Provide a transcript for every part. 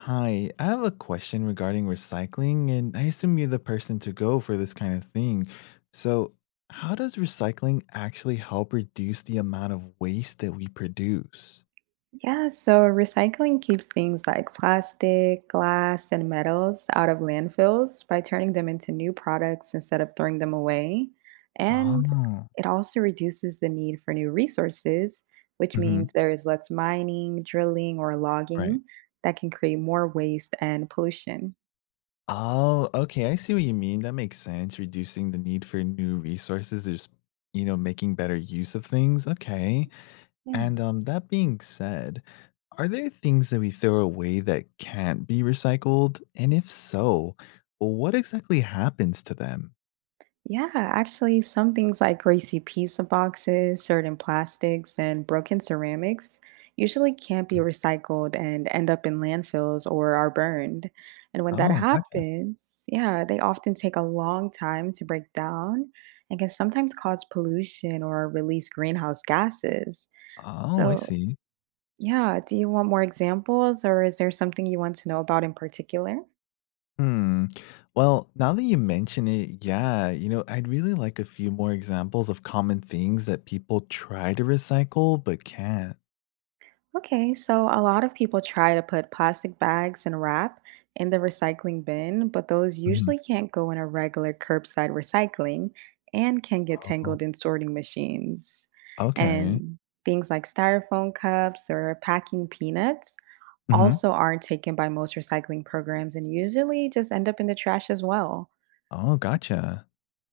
Hi, I have a question regarding recycling, and I assume you're the person to go for this kind of thing. So, how does recycling actually help reduce the amount of waste that we produce? Yeah, so recycling keeps things like plastic, glass, and metals out of landfills by turning them into new products instead of throwing them away. And Oh, it also reduces the need for new resources, which hmm, means there is less mining, drilling, or right. logging that can create more waste and pollution. Oh, okay. I see what you mean. That makes sense. Reducing the need for new resources is, making better use of things. Okay. And Yeah. That being said, are there things that we throw away that can't be recycled? And if so, what exactly happens to them? Yeah, actually, some things like greasy pizza boxes, certain plastics, and broken ceramics usually can't be Mhm. recycled and end up in landfills or are burned. And when that Oh, gotcha. happens, yeah, they often take a long time to break down and can sometimes cause pollution or release greenhouse gases. Oh, I So, see. yeah, do you want more examples or is there something you want to know about in particular? Hmm. Well, now that you mention it, yeah, I'd really like a few more examples of common things that people try to recycle but can't. Okay, so a lot of people try to put plastic bags and wrap in the recycling bin, but those Mhm. usually can't go in a regular curbside recycling and can get Oh. tangled in sorting machines. Okay. And things like styrofoam cups or packing peanuts Hmm. also aren't taken by most recycling programs and usually just end up in the trash as well. Oh, gotcha.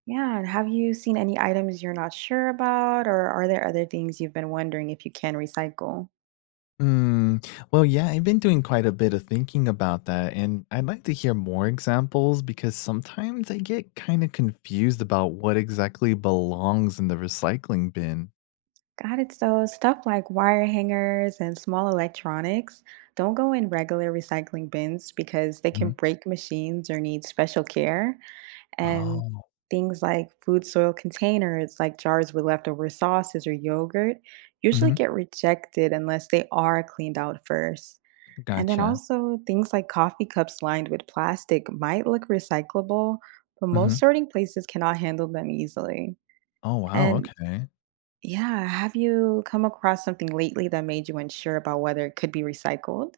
Yeah, and have you seen any items you're not sure about, or are there other things you've been wondering if you can recycle? Mm, well, yeah, I've been doing quite a bit of thinking about that, and I'd like to hear more examples because sometimes I get kind of confused about what exactly belongs in the recycling bin. Got it. So, stuff like wire hangers and small electronics don't go in regular recycling bins because they can Mhm. break machines or need special care. And Oh, things like food soil containers, like jars with leftover sauces or yogurt, usually hmm, get rejected unless they are cleaned out first. And then gotcha. also, things like coffee cups lined with plastic might look recyclable, but Hmm. most sorting places cannot handle them easily. Oh, wow. And Okay. yeah. Have you come across something lately that made you unsure about whether it could be recycled?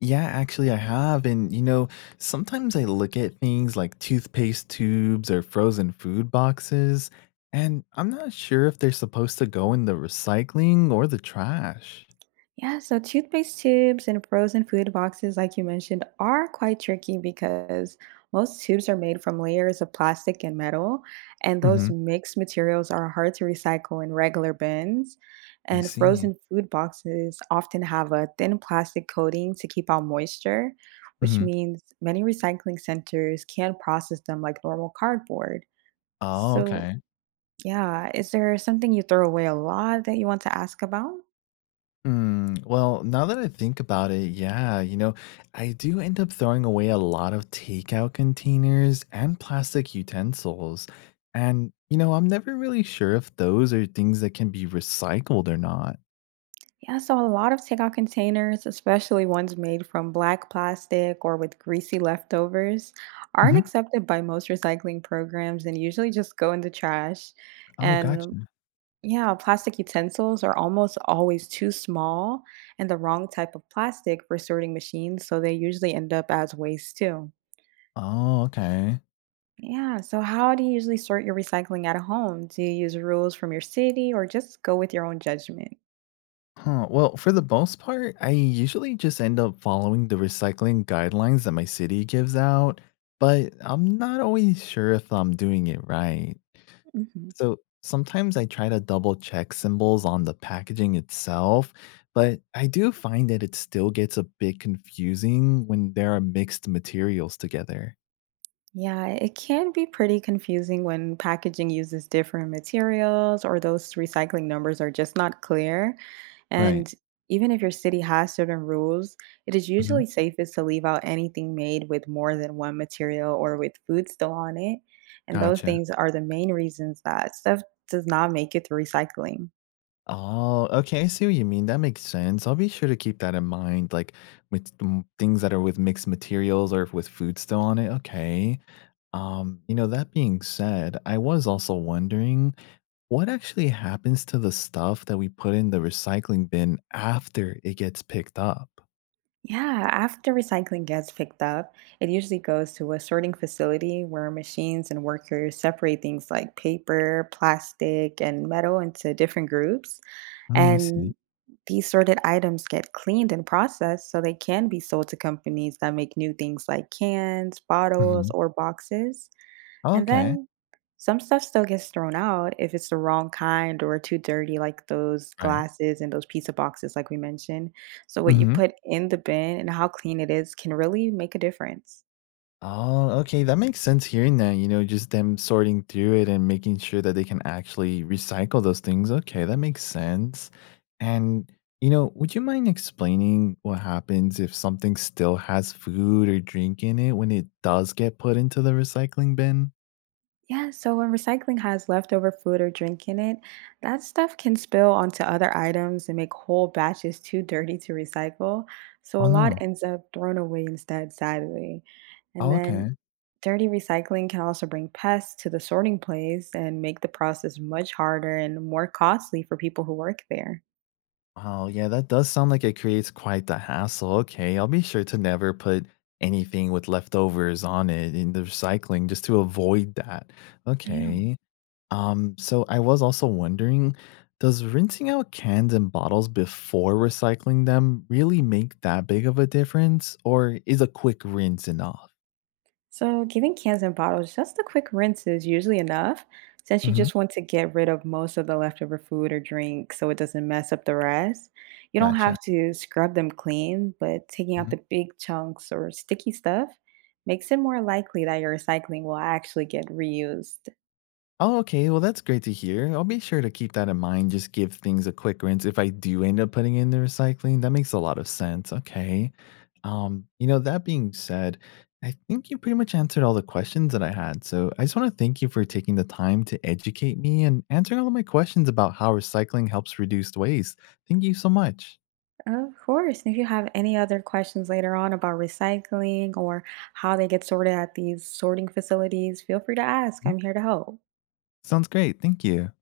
Yeah, actually, I have. And, sometimes I look at things like toothpaste tubes or frozen food boxes, and I'm not sure if they're supposed to go in the recycling or the trash. Yeah, so toothpaste tubes and frozen food boxes, like you mentioned, are quite tricky because most tubes are made from layers of plastic and metal, and Hmm. those mixed materials are hard to recycle in regular bins. I And see. frozen food boxes often have a thin plastic coating to keep out moisture, which Mhm. means many recycling centers can't process them like normal cardboard. Oh, So, okay. Yeah. Is there something you throw away a lot that you want to ask about? Mm, well, now that I think about it, yeah, I do end up throwing away a lot of takeout containers and plastic utensils. And, I'm never really sure if those are things that can be recycled or not. Yeah, so a lot of takeout containers, especially ones made from black plastic or with greasy leftovers, aren't Hmm. accepted by most recycling programs and usually just go in the trash. Oh, And gotcha. yeah, plastic utensils are almost always too small and the wrong type of plastic for sorting machines, so they usually end up as waste too. Oh, okay. Yeah. So, how do you usually sort your recycling at home? Do you use rules from your city or just go with your own judgment? Huh. Well, for the most part, I usually just end up following the recycling guidelines that my city gives out, but I'm not always sure if I'm doing it right. hmm So sometimes I try to double check symbols on the packaging itself, but I do find that it still gets a bit confusing when there are mixed materials together. Yeah, it can be pretty confusing when packaging uses different materials or those recycling numbers are just not clear. Right. And even if your city has certain rules, it is Hmm. usually safest to leave out anything made with more than one material or with food still on it. And those Gotcha. things are the main reasons that stuff does not make it through recycling. Oh, okay. I see what you mean. That makes sense. I'll be sure to keep that in mind, like with things that are with mixed materials or with food still on it. Okay. That being said, I was also wondering, what actually happens to the stuff that we put in the recycling bin after it gets picked up? Yeah, after recycling gets picked up, it usually goes to a sorting facility where machines and workers separate things like paper, plastic, and metal into different groups. Mm, I see. And these sorted items get cleaned and processed so they can be sold to companies that make new things like cans, bottles, Hmm. or boxes. And Okay. then some stuff still gets thrown out if it's the wrong kind or too dirty, like those Right. glasses and those pizza boxes, like we mentioned. So, what you Hmm. put in the bin and how clean it is can really make a difference. Oh, okay. That makes sense hearing that, just them sorting through it and making sure that they can actually recycle those things. Okay, that makes sense. And, would you mind explaining what happens if something still has food or drink in it when it does get put into the recycling bin? Yeah, so when recycling has leftover food or drink in it, that stuff can spill onto other items and make whole batches too dirty to recycle. So a Oh lot no. ends up thrown away instead, sadly. And Oh, then okay. dirty recycling can also bring pests to the sorting place and make the process much harder and more costly for people who work there. Oh, yeah, that does sound like it creates quite the hassle. Okay, I'll be sure to never put anything with leftovers on it in the recycling just to avoid that. Yeah. Okay. So I was also wondering, does rinsing out cans and bottles before recycling them really make that big of a difference, or is a quick rinse enough? So, giving cans and bottles just a quick rinse is usually enough since you Hmm. just want to get rid of most of the leftover food or drink so it doesn't mess up the rest. You don't Gotcha. have to scrub them clean, but taking out the big chunks or sticky stuff makes it more likely that your recycling will actually get reused. Oh, okay. Well, that's great to hear. I'll be sure to keep that in mind. Just give things a quick rinse if I do end up putting it in the recycling. That makes a lot of sense. Okay. That being said, I think you pretty much answered all the questions that I had. So I just want to thank you for taking the time to educate me and answering all of my questions about how recycling helps reduce waste. Thank you so much. Of course, if you have any other questions later on about recycling or how they get sorted at these sorting facilities, feel free to ask. Mhm. I'm here to help. Sounds great. Thank you.